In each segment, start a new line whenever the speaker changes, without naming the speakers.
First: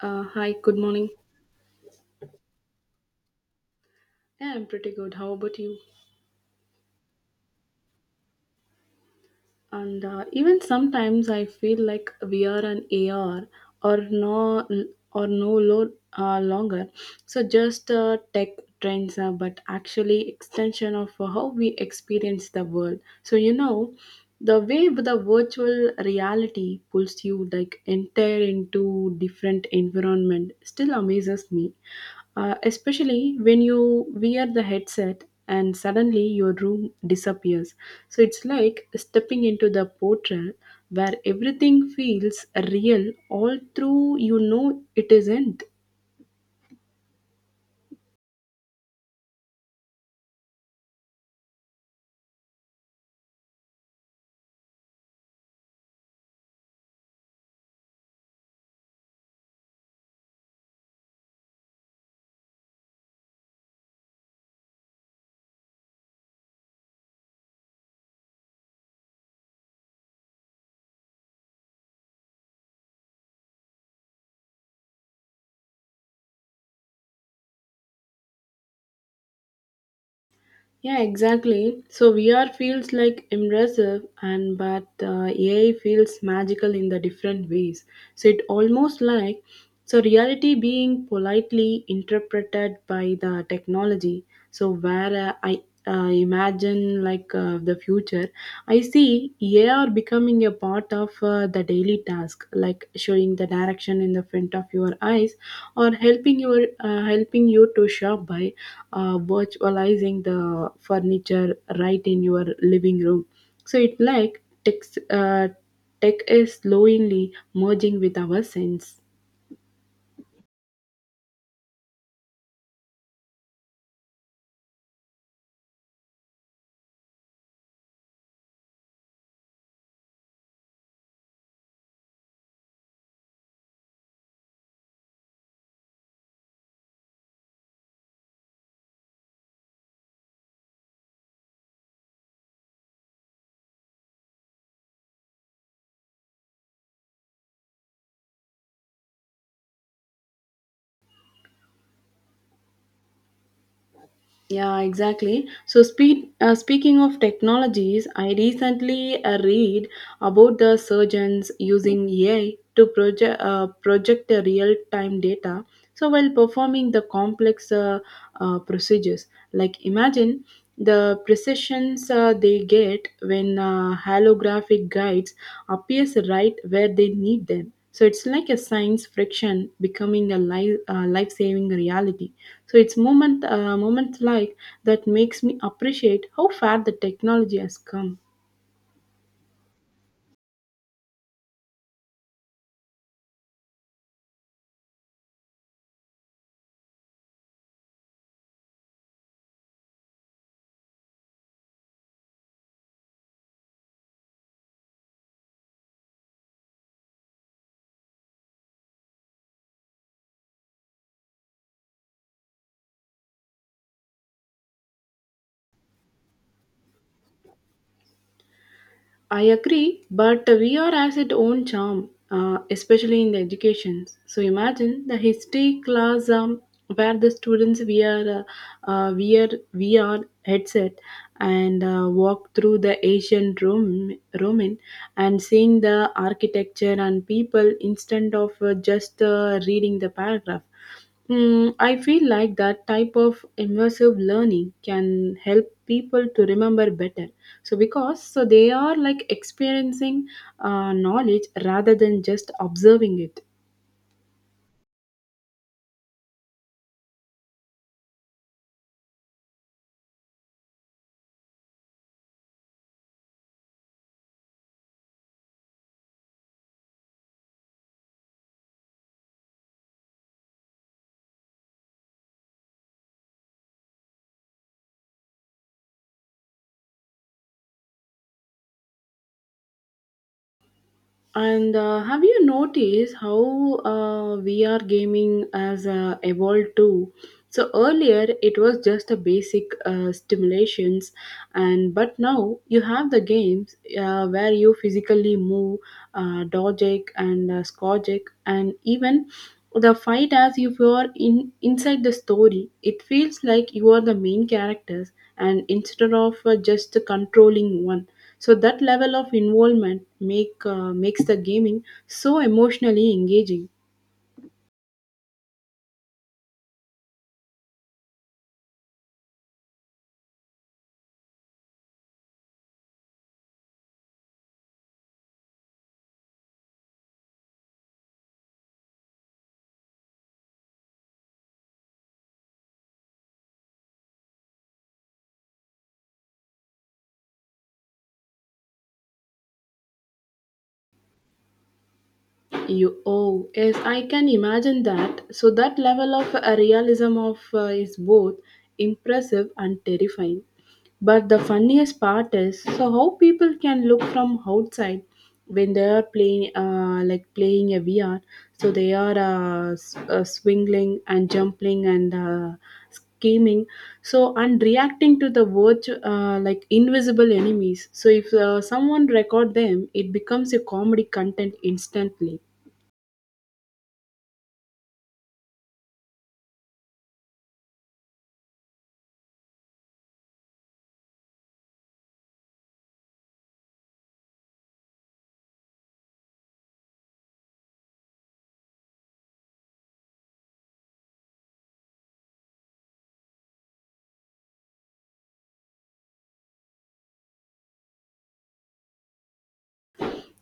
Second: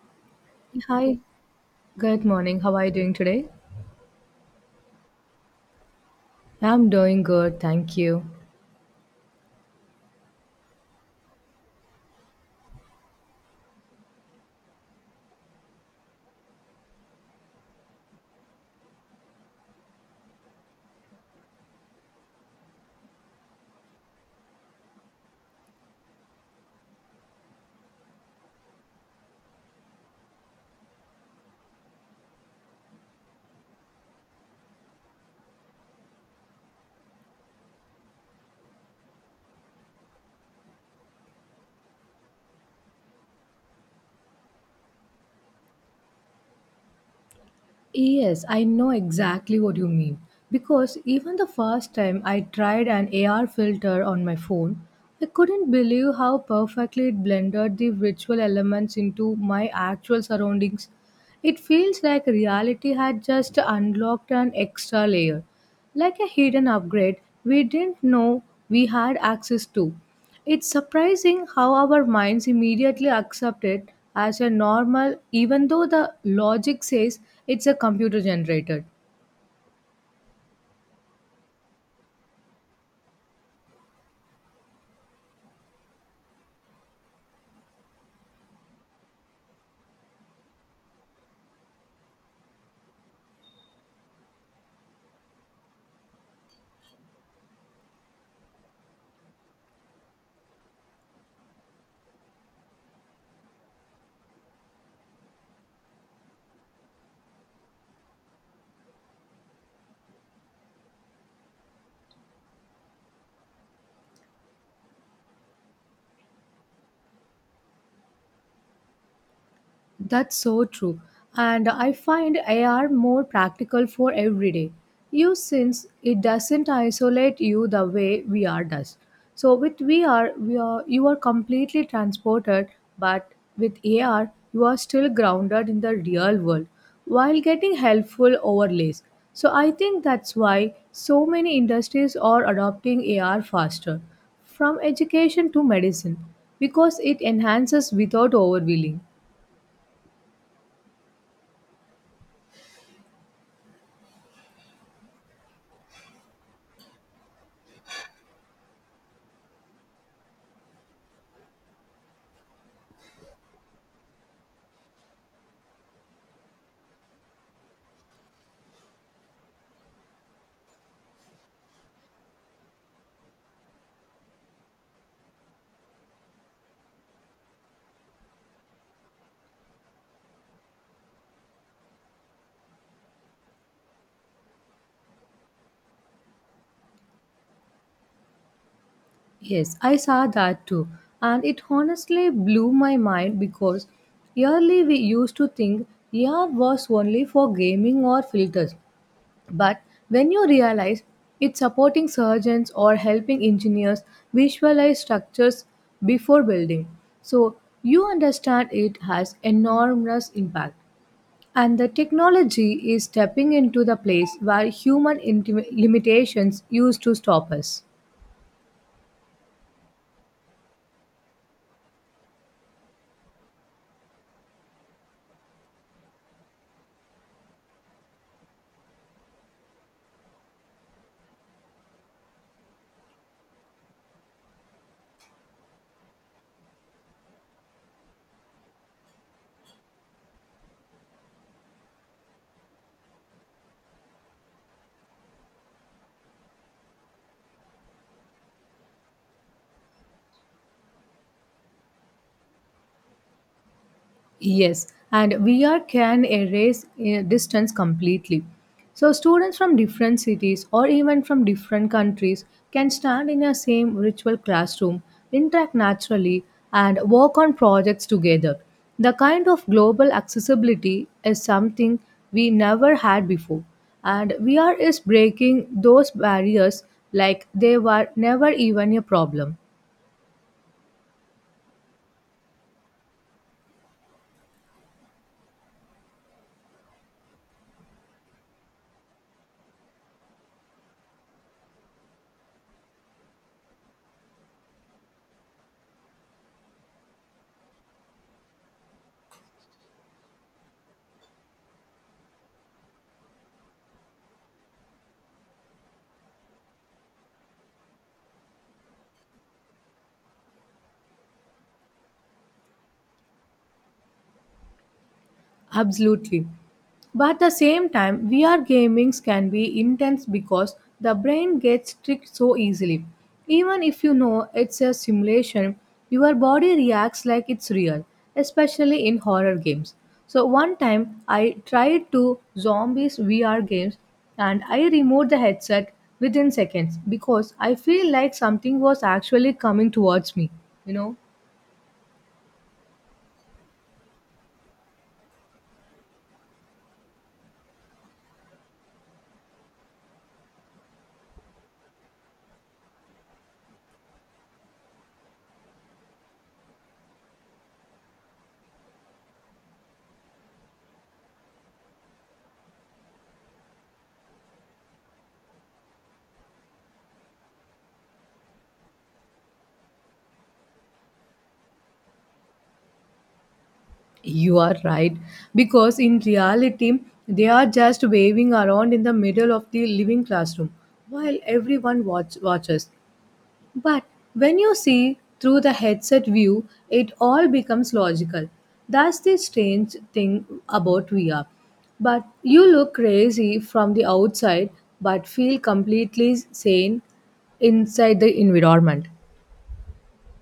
Hi, good morning.
Hi, good morning. How are you doing today?
Yeah, I'm pretty good. How about you?
I'm doing good, thank you.
And even sometimes I feel like we are an AR or no, or no longer. So just tech trends, but actually extension of how we experience the world. So you know, the way the virtual reality pulls you like entire into different environment still amazes me. Especially when you wear the headset and suddenly your room disappears. So it's like stepping into the portal where everything feels real, all through you know it isn't.
Yes, I know exactly what you mean. Because even the first time I tried an AR filter on my phone, I couldn't believe how perfectly it blended the virtual elements into my actual surroundings. It feels like reality had just unlocked an extra layer, like a hidden upgrade we didn't know we had access to. It's surprising how our minds immediately accept it as a normal, even though the logic says it's a computer generated.
Yeah, exactly. So VR feels like immersive, and but AI feels magical in the different ways. So it almost like so reality being politely interpreted by the technology. So where I imagine like the future, I see AR becoming a part of the daily task like showing the direction in the front of your eyes or helping you to shop by virtualizing the furniture right in your living room. So it like uh, tech is slowly merging with our sense.
That's so true. And I find AR more practical for everyday use since it doesn't isolate you the way VR does. So with VR, you are completely transported, but with AR, you are still grounded in the real world while getting helpful overlays. So I think that's why so many industries are adopting AR faster, from education to medicine, because it enhances without overwhelming.
Yeah, exactly. So, speaking of technologies, I recently read about the surgeons using AI to project the real time data. So, while performing the complex procedures, like imagine the precisions they get when holographic guides appears right where they need them. So it's like a science friction becoming a life saving reality. So it's moments like that makes me appreciate how far the technology has come.
Yes, I saw that too. And it honestly blew my mind because early we used to think AR was only for gaming or filters. But when you realize it's supporting surgeons or helping engineers visualize structures before building, so you understand it has enormous impact. And the technology is stepping into the place where limitations used to stop us.
I agree, but VR has its own charm, especially in the education. So imagine the history class where the students wear VR headset and walk through the ancient Rome, Roman and seeing the architecture and people instead of just reading the paragraph. Mm, I feel like that type of immersive learning can help people to remember better. So because so they are like experiencing knowledge rather than just observing it.
Yes, and VR can erase distance completely. So students from different cities or even from different countries can stand in a same virtual classroom, interact naturally, and work on projects together. The kind of global accessibility is something we never had before, and VR is breaking those barriers like they were never even a problem.
And have you noticed how VR gaming has evolved too? So earlier it was just a basic stimulations, and but now you have the games where you physically move, dodge it and scotch it and even the fight as if you are in inside the story. It feels like you are the main characters, and instead of just controlling one. So that level of involvement makes the gaming so emotionally engaging.
Absolutely. But at the same time, VR gamings can be intense because the brain gets tricked so easily. Even if you know it's a simulation, your body reacts like it's real, especially in horror games. So one time I tried two zombies VR games and I removed the headset within seconds because I feel like something was actually coming towards me, you know.
You Oh yes, I can imagine that. So that level of realism of is both impressive and terrifying. But the funniest part is so how people can look from outside when they are playing like playing a VR. So they are swinging and jumping and scheming. So and reacting to the like invisible enemies. So if someone record them, it becomes a comedy content instantly.
You are right, because in reality, they are just waving around in the middle of the living classroom while everyone watches. But when you see through the headset view, it all becomes logical. That's the strange thing about VR. But you look crazy from the outside, but feel completely sane inside the environment.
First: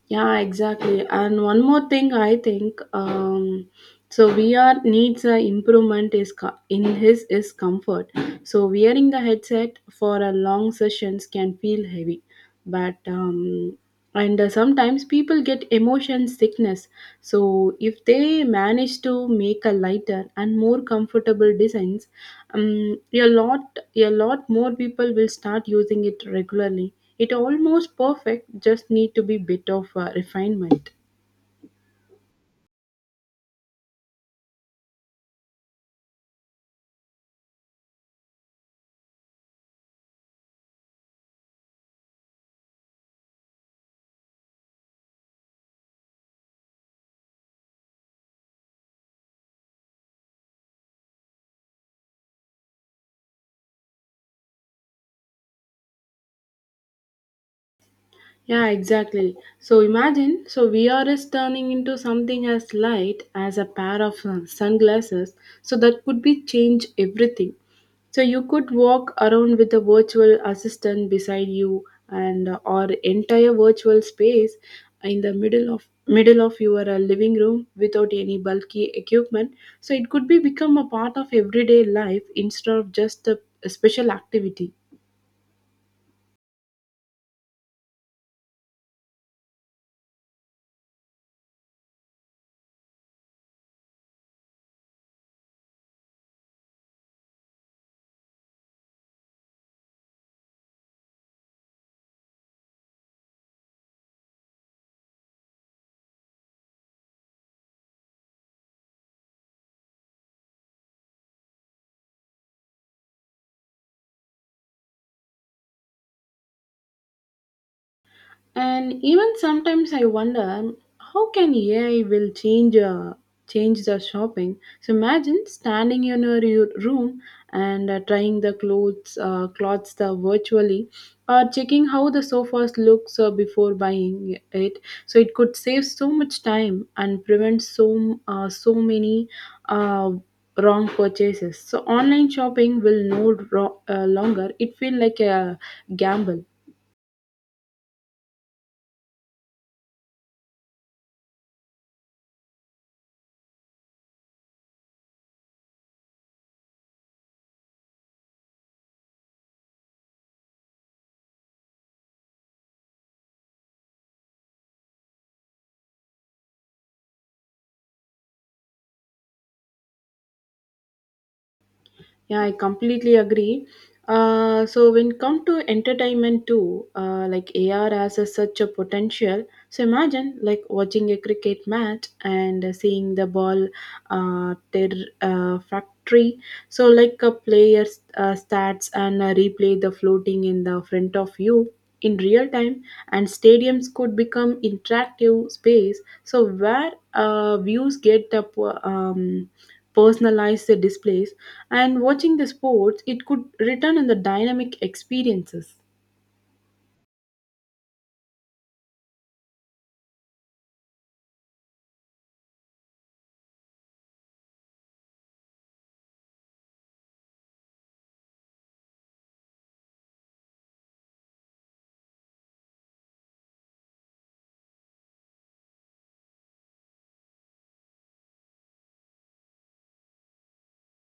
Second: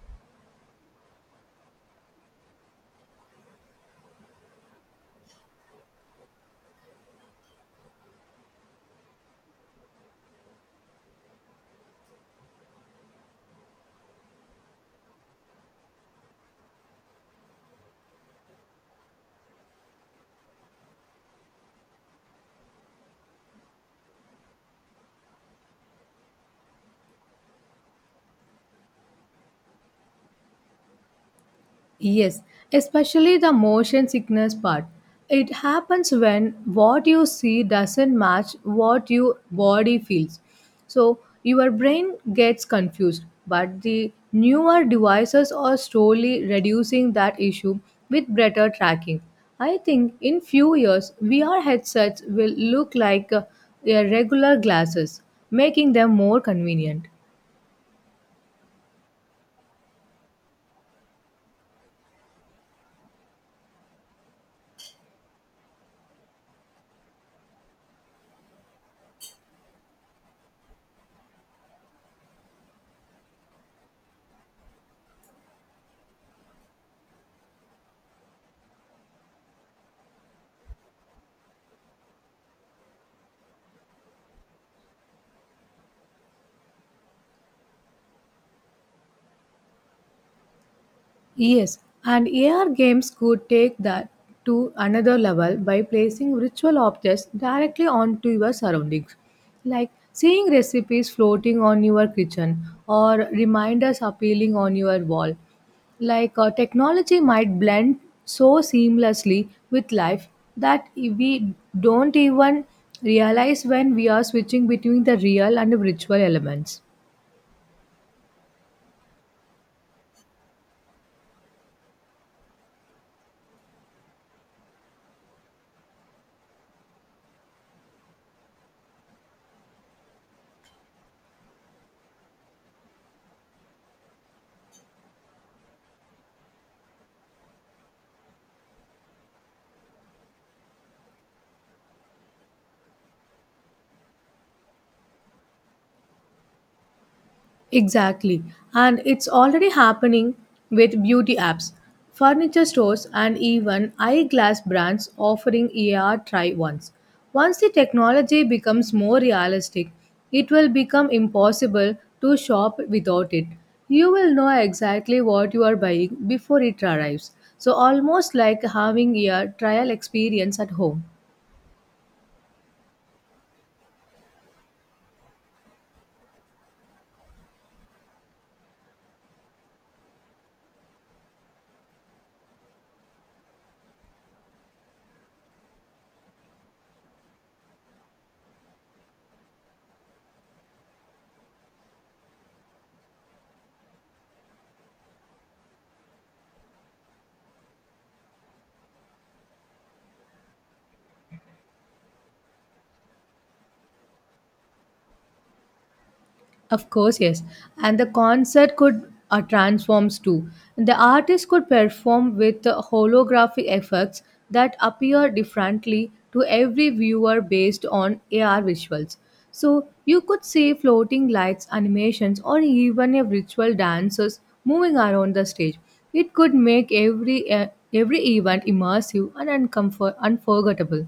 Yeah, exactly. And one more thing, I think, so VR needs a improvement in his is comfort. So wearing the headset for a long sessions can feel heavy, but and sometimes people get emotion sickness. So if they manage to make a lighter and more comfortable designs, a lot more people will start using it regularly. It almost perfect, just need to be bit of refinement.
Yes, especially the motion sickness part. It happens when what you see doesn't match what your body feels. So your brain gets confused, but the newer devices are slowly reducing that issue with better tracking. I think in few years VR headsets will look like a regular glasses, making them more convenient.
Yeah, exactly. So imagine, so VR is turning into something as light as a pair of sunglasses. So that could be change everything. So you could walk around with a virtual assistant beside you and or entire virtual space in the middle of your living room without any bulky equipment. So it could be become a part of everyday life instead of just a special activity.
Yes, and AR games could take that to another level by placing ritual objects directly onto your surroundings, like seeing recipes floating on your kitchen or reminders appealing on your wall. Technology might blend so seamlessly with life that we don't even realize when we are switching between the real and the virtual elements.
And even sometimes I wonder how can AI will change change the shopping. So imagine standing in your room and trying the clothes the virtually or checking how the sofas looks before buying it. So it could save so much time and prevent so many uh, wrong purchases. So online shopping will no longer it feel like a gamble.
Exactly. And it's already happening with beauty apps, furniture stores, and even eyeglass brands offering ER try ons. Once the technology becomes more realistic, it will become impossible to shop without it. You will know exactly what you are buying before it arrives. So, almost like having a trial experience at home.
Yeah, I completely agree. So when come to entertainment too, like AR has a, such a potential. So imagine like watching a cricket match and seeing the ball factory. So like a player's stats and replay the floating in the front of you in real time, and stadiums could become interactive space so where views get up um, personalize the displays, and watching the sports, it could return in the dynamic experiences.
Of course, yes. And the concert could transforms too. The artist could perform with holographic effects that appear differently to every viewer based on AR visuals. So you could see floating lights, animations, or even a ritual dancers moving around the stage. It could make every event immersive and unforgettable.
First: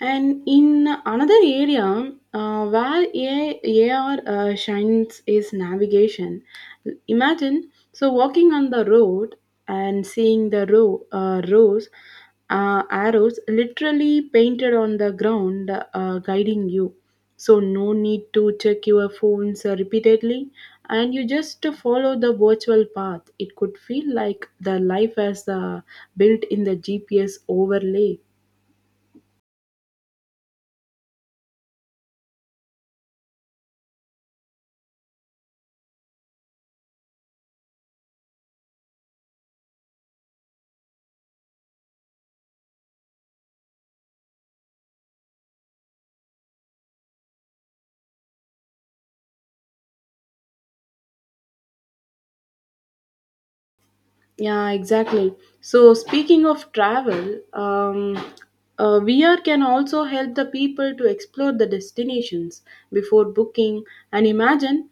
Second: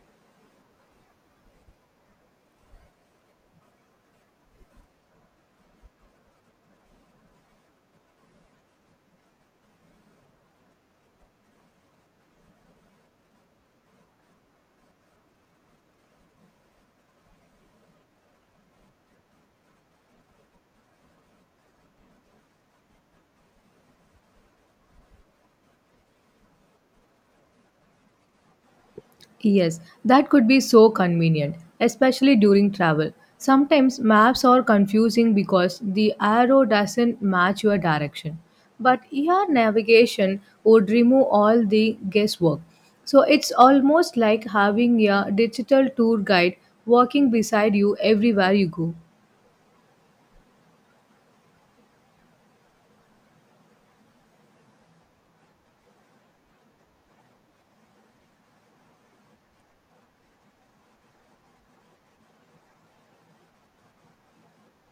And in another area where AR shines is navigation. Imagine so walking on the road and seeing the rows arrows literally painted on the ground guiding you. So no need to check your phones repeatedly, and you just follow the virtual path. It could feel like the life as built in the GPS overlay.
Yes, that could be so convenient, especially during travel. Sometimes maps are confusing because the arrow doesn't match your direction. But ER navigation would remove all the guesswork. So it's almost like having a digital tour guide walking beside you everywhere you go.
Yeah, exactly. So, speaking of travel, VR can also help the people to explore the destinations before booking and imagine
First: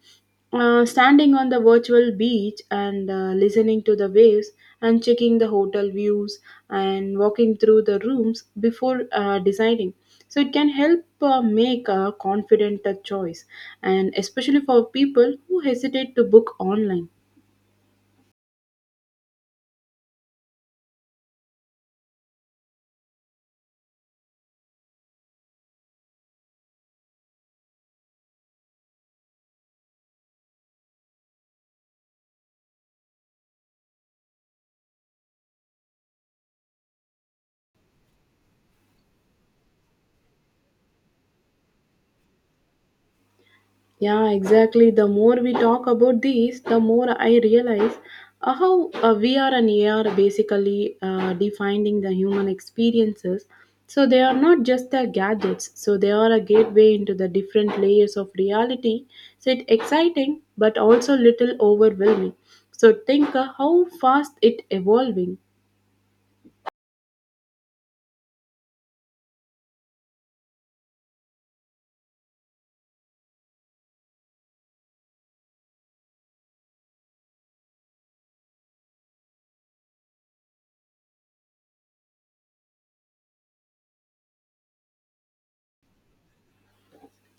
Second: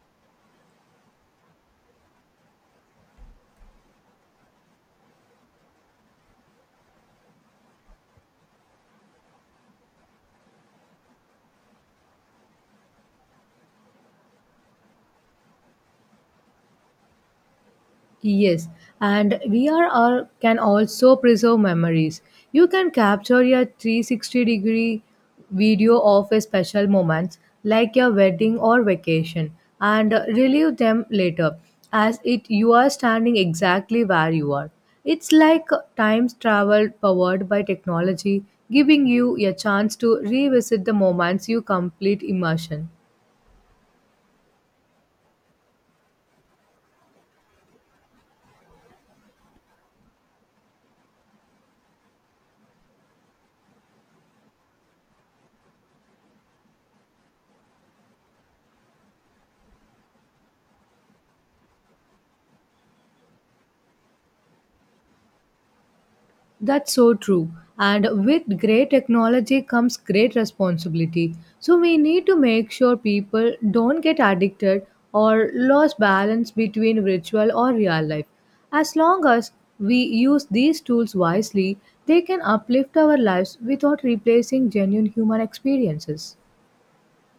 standing on the virtual beach and listening to the waves and checking the hotel views and walking through the rooms before deciding. So, it can help make a confident choice, and especially for people who hesitate to book online.
Yes, and can also preserve memories. You can capture your 360-degree video of a special moments like your wedding or vacation and relive them later as it you are standing exactly where you are. It's like time travel powered by technology, giving you a chance to revisit the moments you complete immersion.
Yeah, exactly. The more we talk about these, the more I realize how we and AR basically defining the human experiences. So they are not just the gadgets. So they are a gateway into the different layers of reality. So it's exciting, but also little overwhelming. So think how fast it evolving.
That's so true. And with great technology comes great responsibility. So we need to make sure people don't get addicted or lose balance between virtual or real life. As long as we use these tools wisely, they can uplift our lives without replacing genuine human experiences.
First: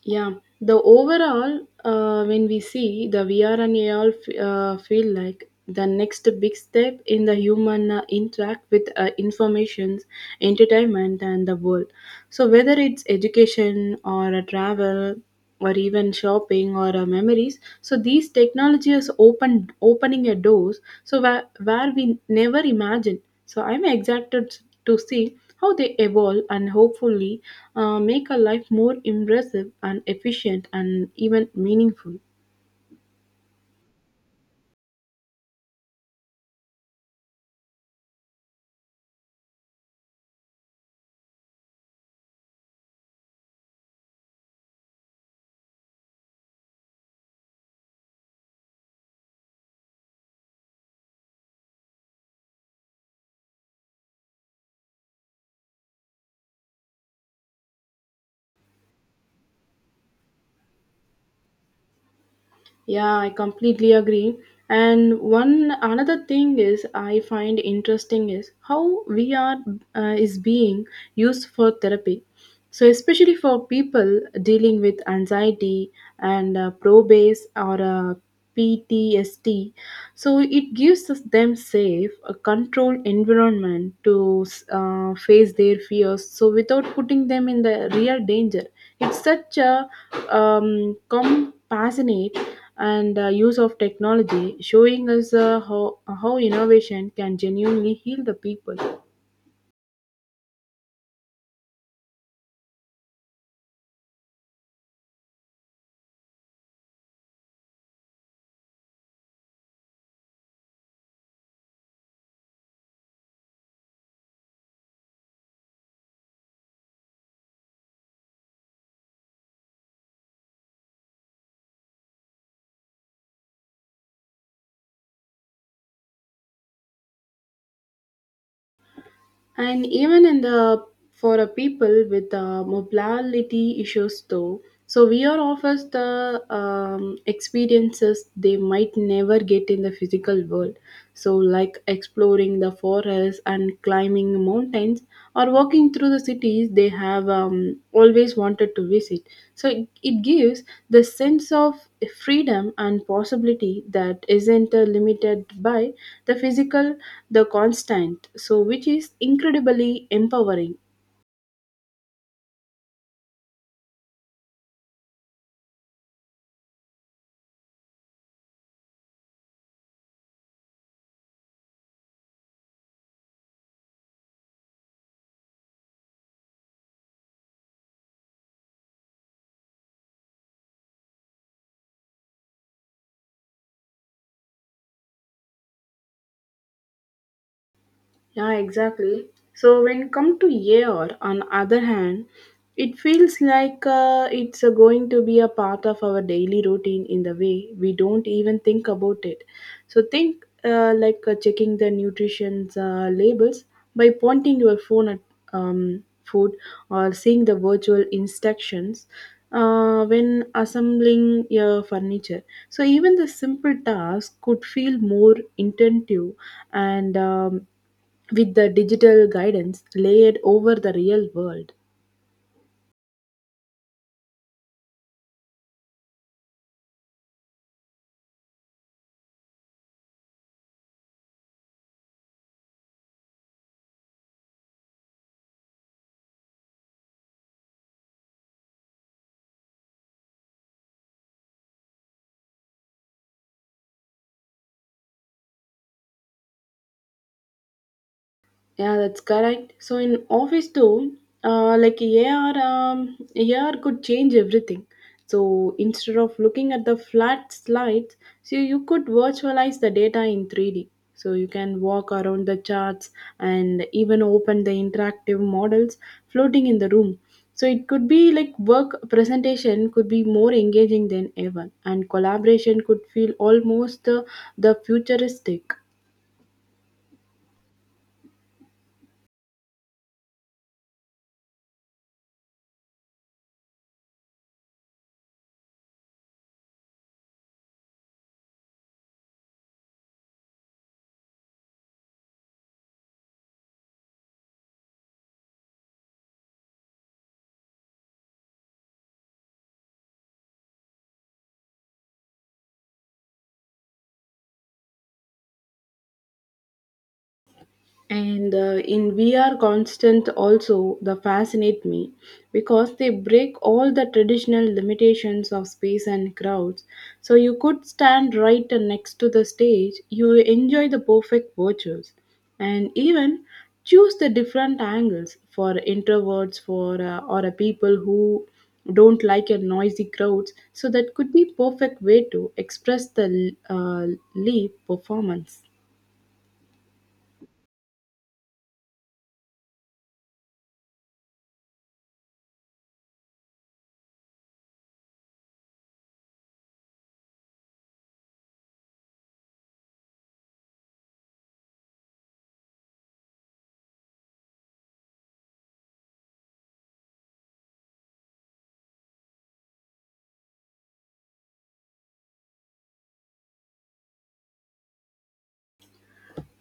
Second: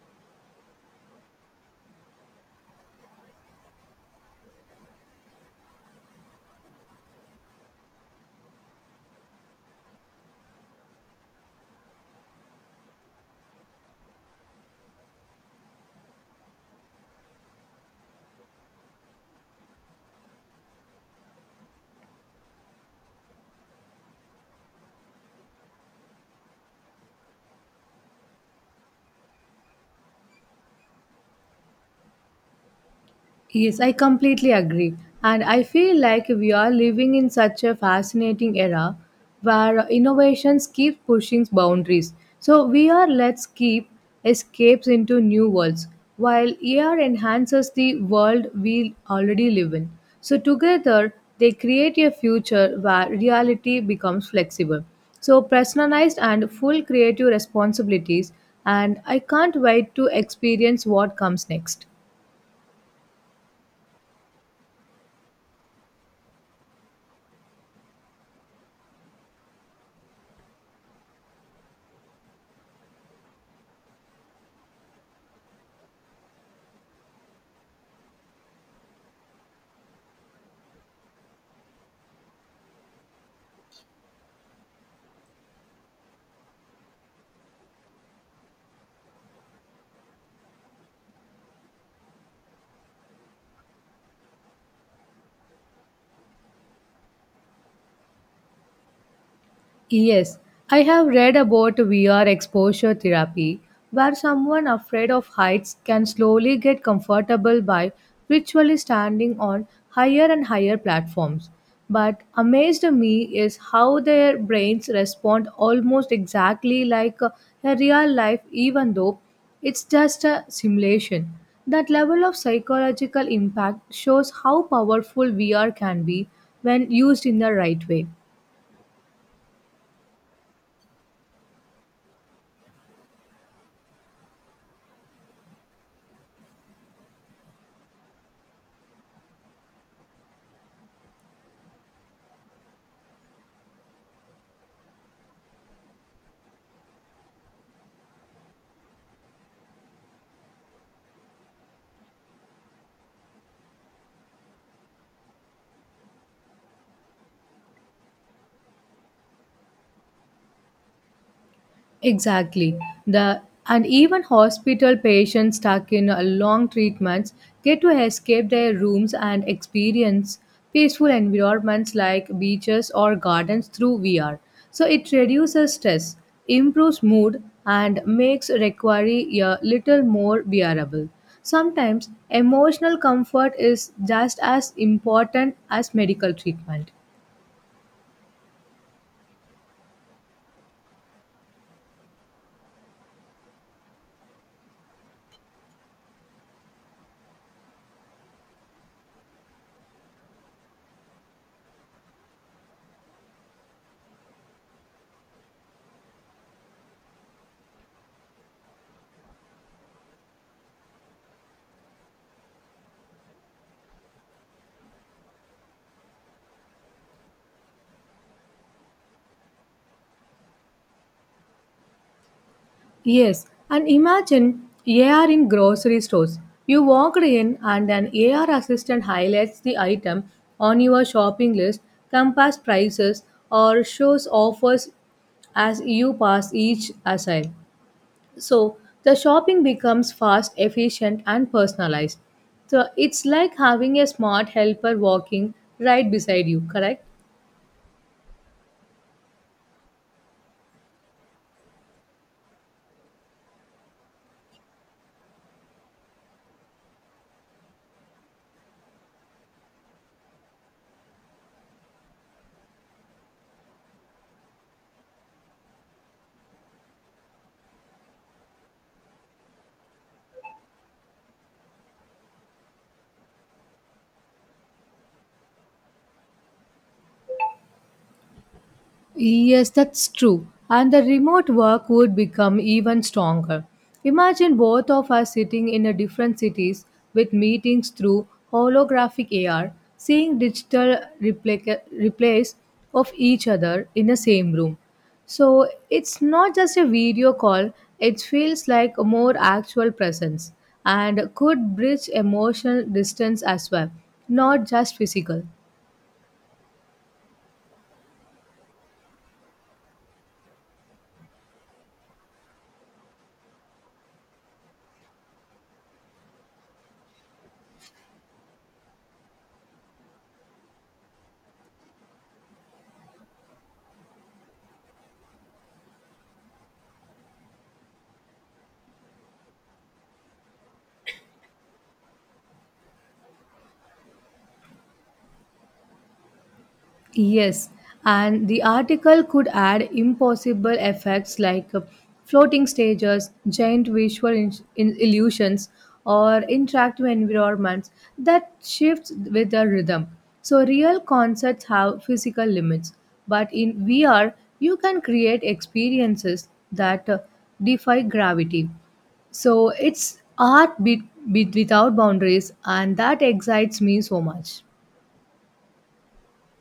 Yeah, the overall, when we see the VR and AR, feel like the next big step in the human interact with informations, entertainment, and the world. So whether it's education or a travel, or even shopping or memories, so these technologies opening a doors so where we never imagined. So I'm excited to see how they evolve and hopefully make our life more impressive and efficient and even meaningful.
Yes, I completely agree. And I feel like we are living in such a fascinating era where innovations keep pushing boundaries. So we are let's keep escapes into new worlds while AR enhances the world we already live in. So together they create a future where reality becomes flexible. So personalized and full creative responsibilities and I can't wait to experience what comes next.
Yeah, I completely agree. And one another thing is I find interesting is how VR is being used for therapy. So especially for people dealing with anxiety and probase or PTSD. So it gives us them safe, a controlled environment to face their fears. So without putting them in the real danger, it's such a compassionate and use of technology, showing us how innovation can genuinely heal the people.
Yes, I have read about VR exposure therapy, where someone afraid of heights can slowly get comfortable by virtually standing on higher and higher platforms. But amazed me is how their brains respond almost exactly like a real life, even though it's just a simulation. That level of psychological impact shows how powerful VR can be when used in the right way.
And even in the for a people with mobility issues though, so VR offers the experiences they might never get in the physical world. So like exploring the forest and climbing mountains or walking through the cities they have always wanted to visit. So it gives the sense of freedom and possibility that isn't limited by the physical, the constant, so which is incredibly empowering.
Exactly. The And even hospital patients stuck in long treatments get to escape their rooms and experience peaceful environments like beaches or gardens through VR. So it reduces stress, improves mood, and makes recovery a little more bearable. Sometimes emotional comfort is just as important as medical treatment.
Yeah, exactly. So when come to AR, on other hand, it feels like it's going to be a part of our daily routine in the way we don't even think about it. So think like checking the nutrition's labels by pointing your phone at food or seeing the virtual instructions when assembling your furniture. So even the simple task could feel more intentive and. With the digital guidance layered over the real world.
Yes, and imagine AR in grocery stores. You walked in and an AR assistant highlights the item on your shopping list, compares prices, or shows offers as you pass each aisle. So the shopping becomes fast, efficient, and personalized. So it's like having a smart helper walking right beside you, correct?
Yeah, that's correct. So in office too, like AR could change everything. So instead of looking at the flat slides, so you could virtualize the data in 3D. So you can walk around the charts and even open the interactive models floating in the room. So it could be like work presentation could be more engaging than ever, and collaboration could feel almost the futuristic.
Yes, that's true. And the remote work would become even stronger. Imagine both of us sitting in a different cities with meetings through holographic AR, seeing replays of each other in the same room. So it's not just a video call, it feels like a more actual presence and could bridge emotional distance as well, not just physical.
And in VR constant also the fascinate me because they break all the traditional limitations of space and crowds. So you could stand right next to the stage, you enjoy the perfect virtues and even choose the different angles for introverts for or a people who don't like a noisy crowds, so that could be perfect way to express the live performance.
Yes, and the article could add impossible effects like floating stages, giant illusions, or interactive environments that shift with the rhythm. So, real concerts have physical limits, but in VR, you can create experiences that defy gravity. So, it's art be- without boundaries, and that excites me so much.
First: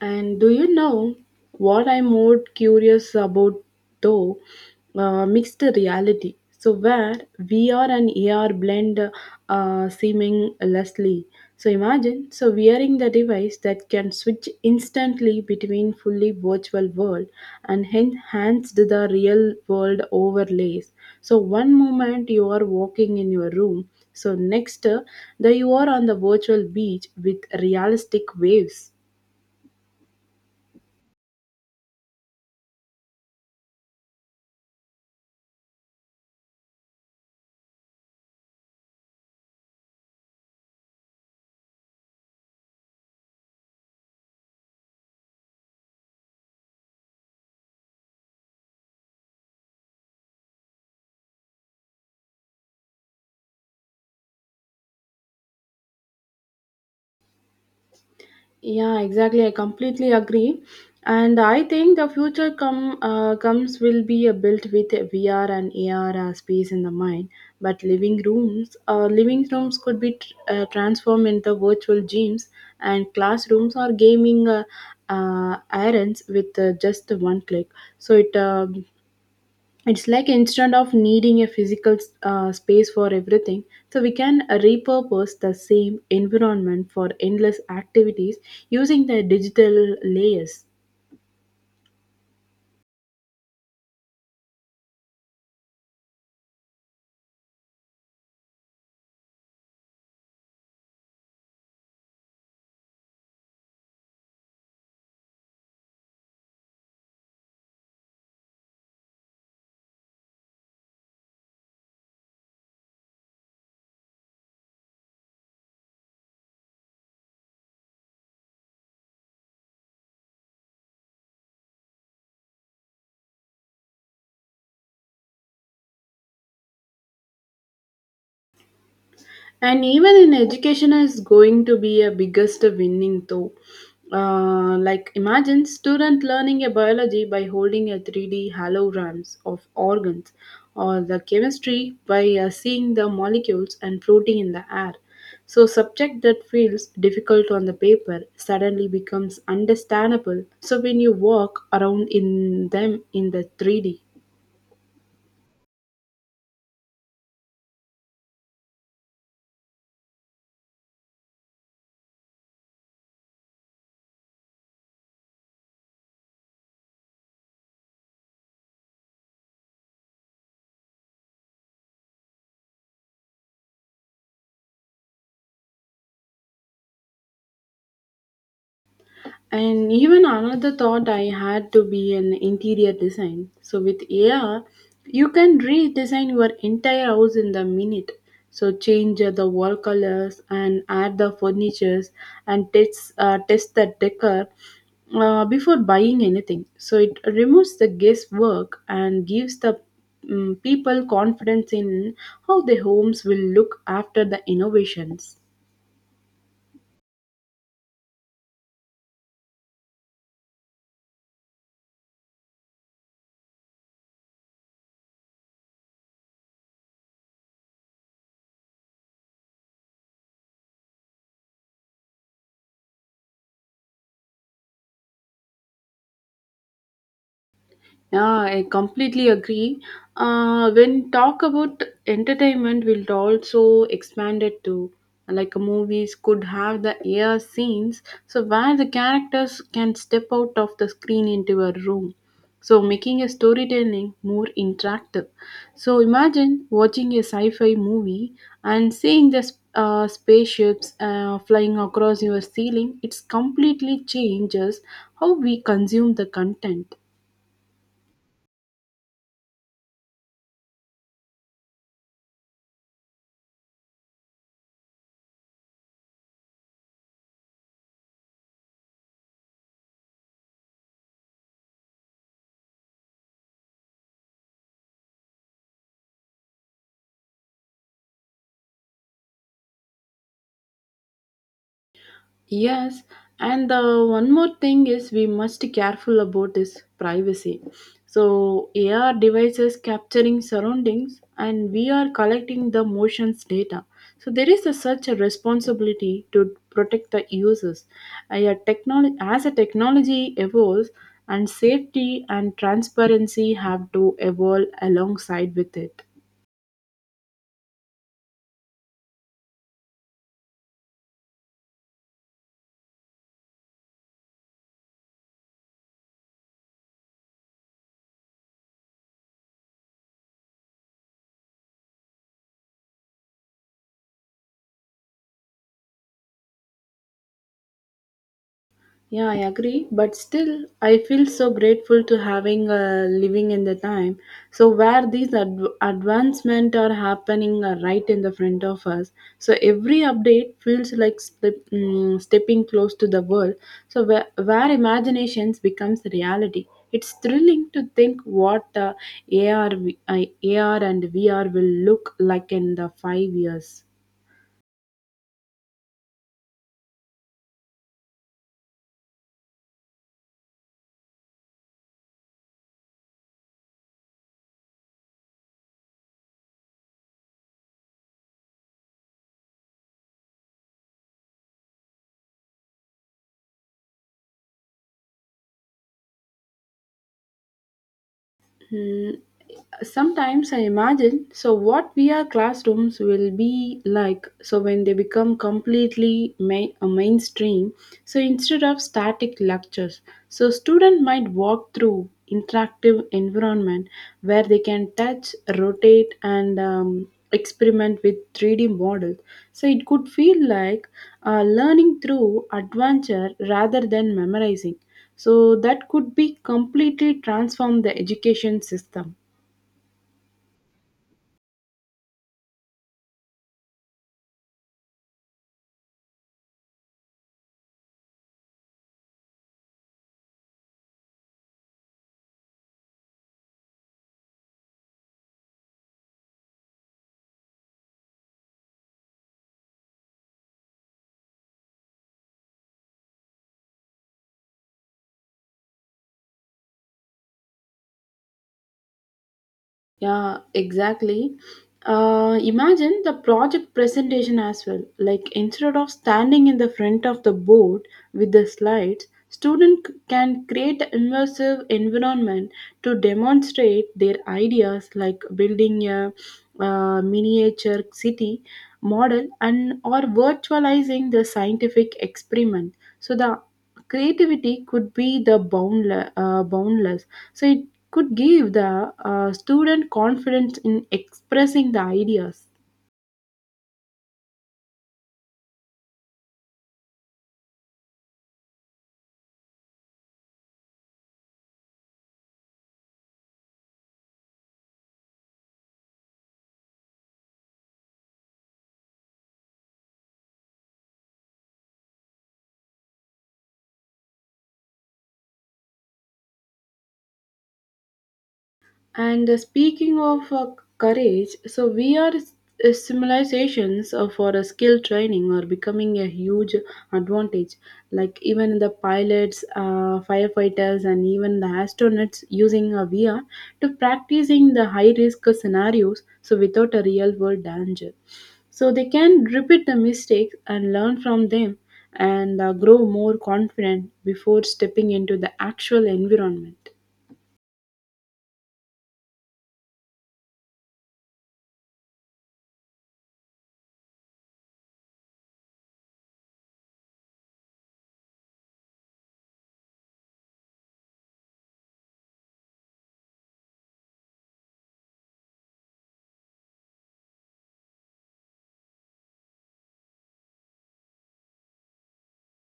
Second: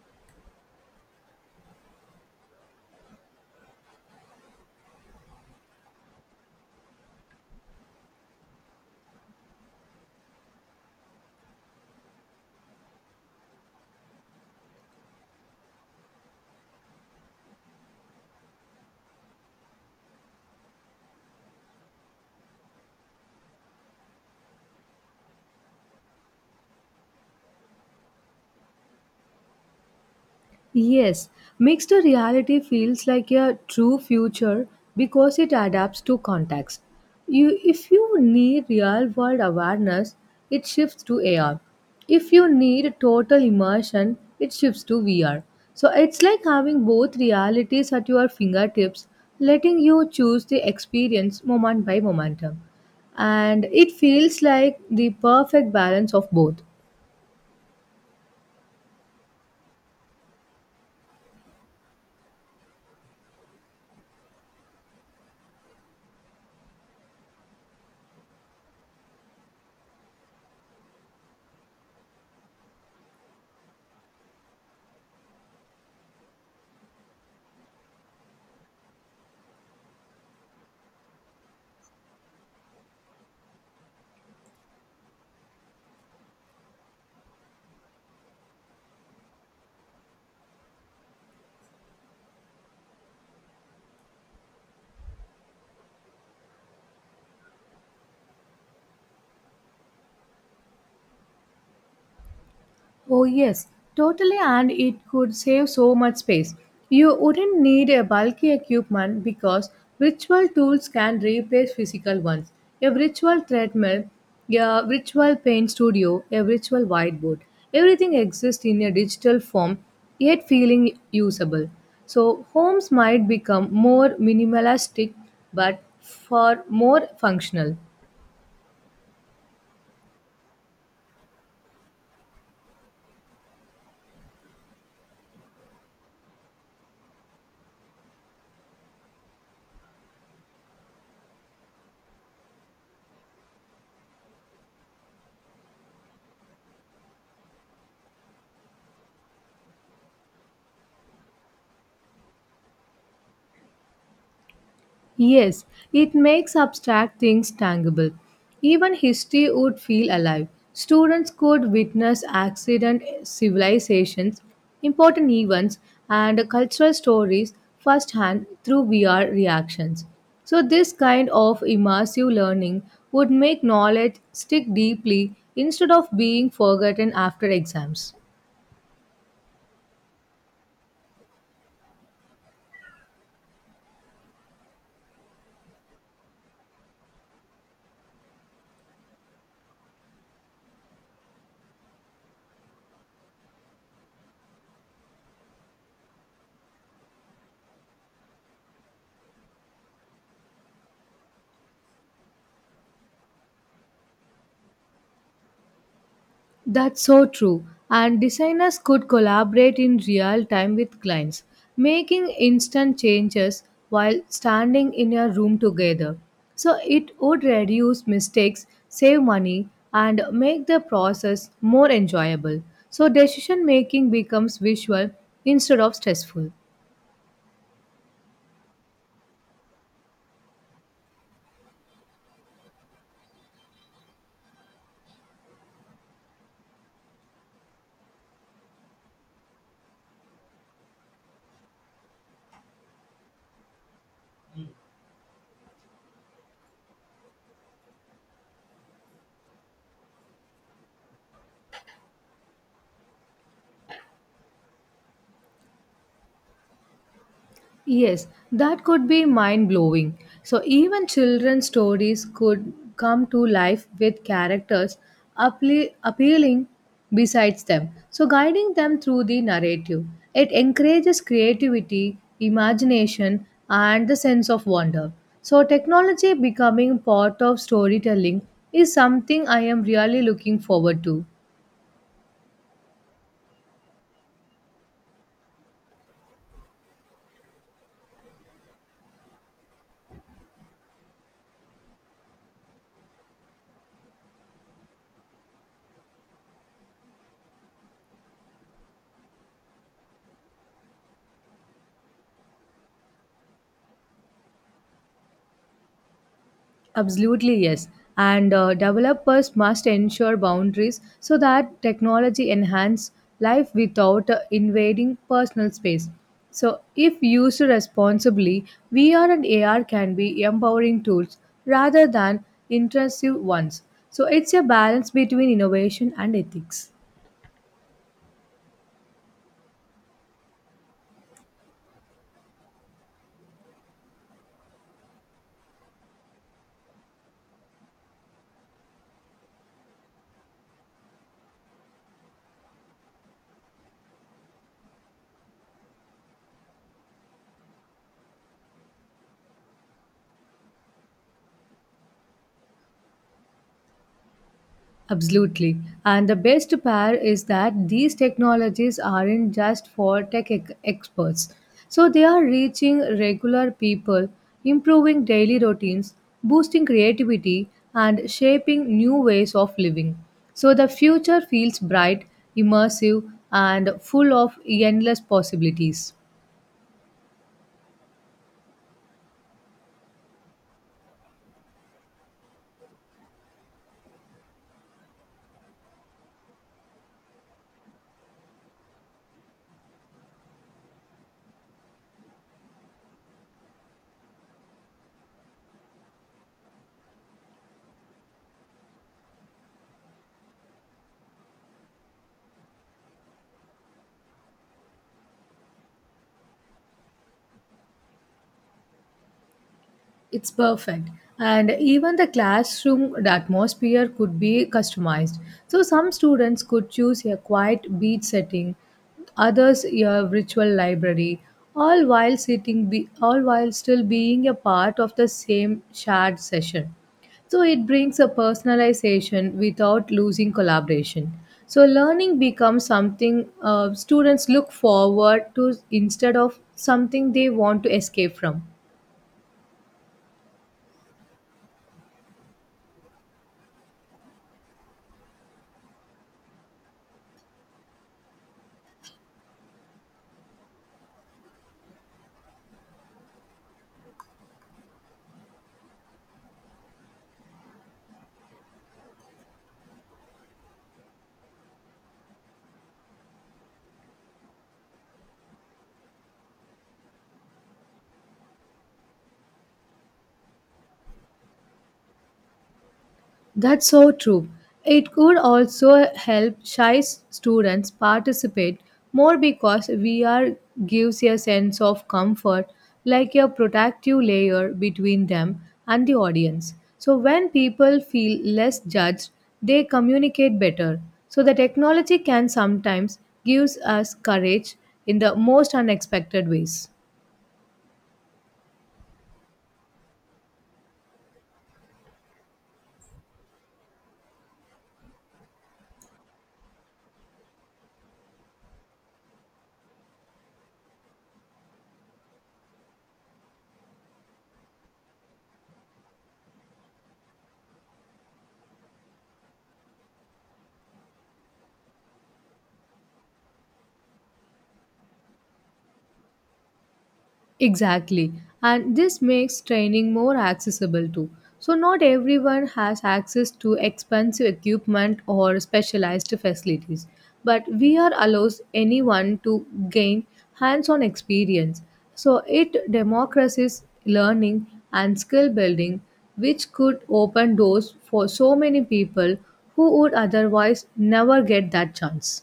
And do you know what I'm more curious about though? Mixed reality. So, where VR and AR blend seamlessly. So, imagine so wearing the device that can switch instantly between fully virtual world and enhanced the real world overlays. So, one moment you are walking in your room, so next that you are on the virtual beach with realistic waves.
Yes, mixed reality feels like a true future because it adapts to context. If you need real world awareness, it shifts to AR. If you need total immersion, it shifts to VR. So it's like having both realities at your fingertips, letting you choose the experience moment by momentum. And it feels like the perfect balance of both.
Yeah, exactly. I completely agree, and I think the future comes will be built with VR and AR space in the mind. But living rooms could be transformed into virtual gyms and classrooms or gaming errands with just one click. So it's like instead of needing a physical space for everything, so we can repurpose the same environment for endless activities using the digital layers.
Oh, yes, totally, and it could save so much space. You wouldn't need a bulky equipment because virtual tools can replace physical ones. A virtual treadmill, a virtual paint studio, a virtual whiteboard. Everything exists in a digital form, yet feeling usable. So, homes might become more minimalistic but far more functional.
And even in education is going to be a biggest winning though, like imagine student learning a biology by holding a 3D holograms of organs or the chemistry by seeing the molecules and floating in the air, so subject that feels difficult on the paper suddenly becomes understandable so when you walk around in them in the 3D.
Yes, it makes abstract things tangible. Even history would feel alive. Students could witness accident, civilizations, important events, and cultural stories firsthand through VR reactions. So, this kind of immersive learning would make knowledge stick deeply instead of being forgotten after exams.
And even another thought I had to be an interior design. So with AI, you can redesign your entire house in the minute. So change the wall colors and add the furnitures and test the decor before buying anything. So it removes the guesswork and gives the people confidence in how their homes will look after the innovations.
That's so true. And designers could collaborate in real time with clients, making instant changes while standing in a room together. So it would reduce mistakes, save money, and make the process more enjoyable. So decision making becomes visual instead of stressful.
Yeah, I completely agree. When talk about entertainment, we'll also expand it to, like, movies could have the air scenes, so where the characters can step out of the screen into a room, so making a storytelling more interactive. So imagine watching a sci-fi movie and seeing the spaceships flying across your ceiling. It's completely changes how we consume the content.
Yes, that could be mind blowing. So, even children's stories could come to life with characters appealing besides them. So, guiding them through the narrative. It encourages creativity, imagination, and the sense of wonder. So, technology becoming part of storytelling is something I am really looking forward to.
Yes, and the one more thing is we must be careful about is privacy. So AR devices capturing surroundings and we are collecting the motions data. So there is a, such a responsibility to protect the users. As a technology evolves and safety and transparency have to evolve alongside with it.
Absolutely, yes. And developers must ensure boundaries so that technology enhance life without invading personal space. So, if used responsibly, VR and AR can be empowering tools rather than intrusive ones. So, it's a balance between innovation and ethics.
Yeah, I agree, but still, I feel so grateful to having a living in the time. So where these advancement are happening are right in the front of us. So every update feels like stepping close to the world. So where imaginations becomes reality. It's thrilling to think what uh, AR, uh, AR and VR will look like in the 5 years.
Absolutely. And the best part is that these technologies aren't just for experts. So they are reaching regular people, improving daily routines, boosting creativity, and shaping new ways of living. So the future feels bright, immersive, and full of endless possibilities.
Hmm, Sometimes I imagine so what VR classrooms will be like so when they become completely main, a mainstream, so instead of static lectures, so student might walk through interactive environment where they can touch rotate and experiment with 3D models, so it could feel like learning through adventure rather than memorizing, so that could be completely transform the education system.
It's perfect. And even the classroom atmosphere could be customized. So some students could choose a quiet beach setting, others a virtual library, all while still being a part of the same shared session. So it brings a personalization without losing collaboration. So learning becomes something students look forward to instead of something they want to escape from.
Yeah, exactly. Imagine the project presentation as well, like instead of standing in the front of the board with the slides student can create an immersive environment to demonstrate their ideas, like building a miniature city model and or virtualizing the scientific experiment, so the creativity could be the boundless. So it could give the student confidence in expressing the ideas.
That's so true. It could also help students participate more because VR gives a sense of comfort, like a protective layer between them and the audience. So, when people feel less judged, they communicate better. So, the technology can sometimes gives us courage in the most unexpected ways.
And speaking of courage, so civilizations for a skill training are becoming a huge advantage. Like even the pilots, firefighters, and even the astronauts using a VR to practicing the high risk scenarios. So without a real world danger, so they can repeat the mistakes and learn from them and grow more confident before stepping into the actual environment.
Exactly. And this makes training more accessible too. So, not everyone has access to expensive equipment or specialized facilities, but VR allows anyone to gain hands on experience. So, it democratizes learning and skill building, which could open doors for so many people who would otherwise never get that chance.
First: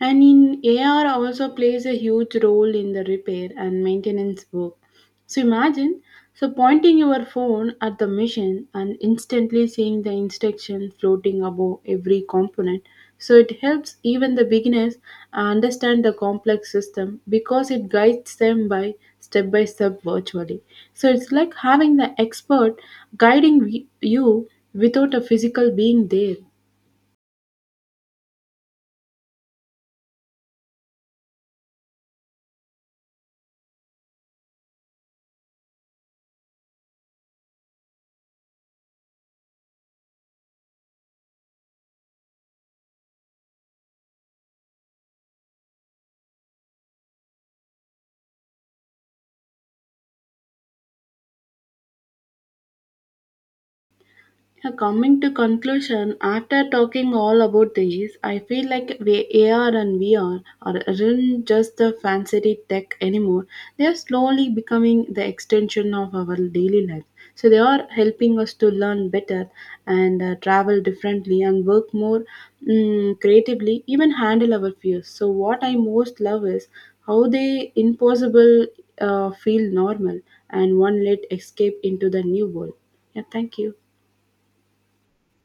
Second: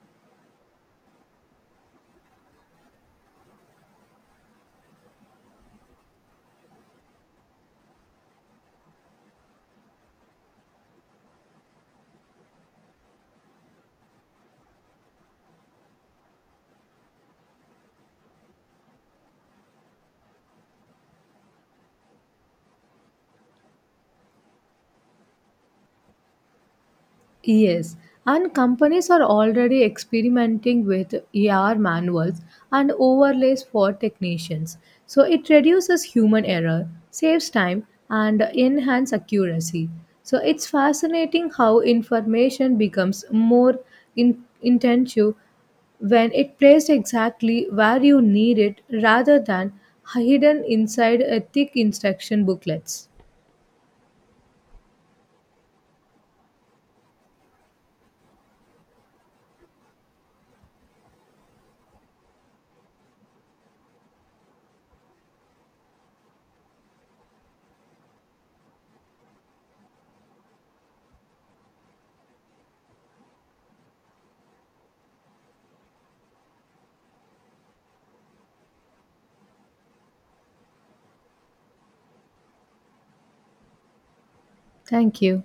And in AR also plays a huge role in the repair and maintenance work. So imagine so pointing your phone at the machine and instantly seeing the instruction floating above every component. So it helps even the beginners understand the complex system because it guides them by step virtually. So it's like having the expert guiding you without a physical being there.
Yes, and companies are already experimenting with ER manuals and overlays for technicians. So it reduces human error, saves time, and enhances accuracy. So it's fascinating how information becomes more intensive when it placed exactly where you need it rather than hidden inside a thick instruction booklets.
Yeah, coming to conclusion, after talking all about these, I feel like AR and VR are aren't just the fancy tech anymore. They are slowly becoming the extension of our daily life. So they are helping us to learn better and travel differently and work more creatively, even handle our fears. So what I most love is how they impossible feel normal and one let escape into the new world. Yeah, thank you.
Thank you.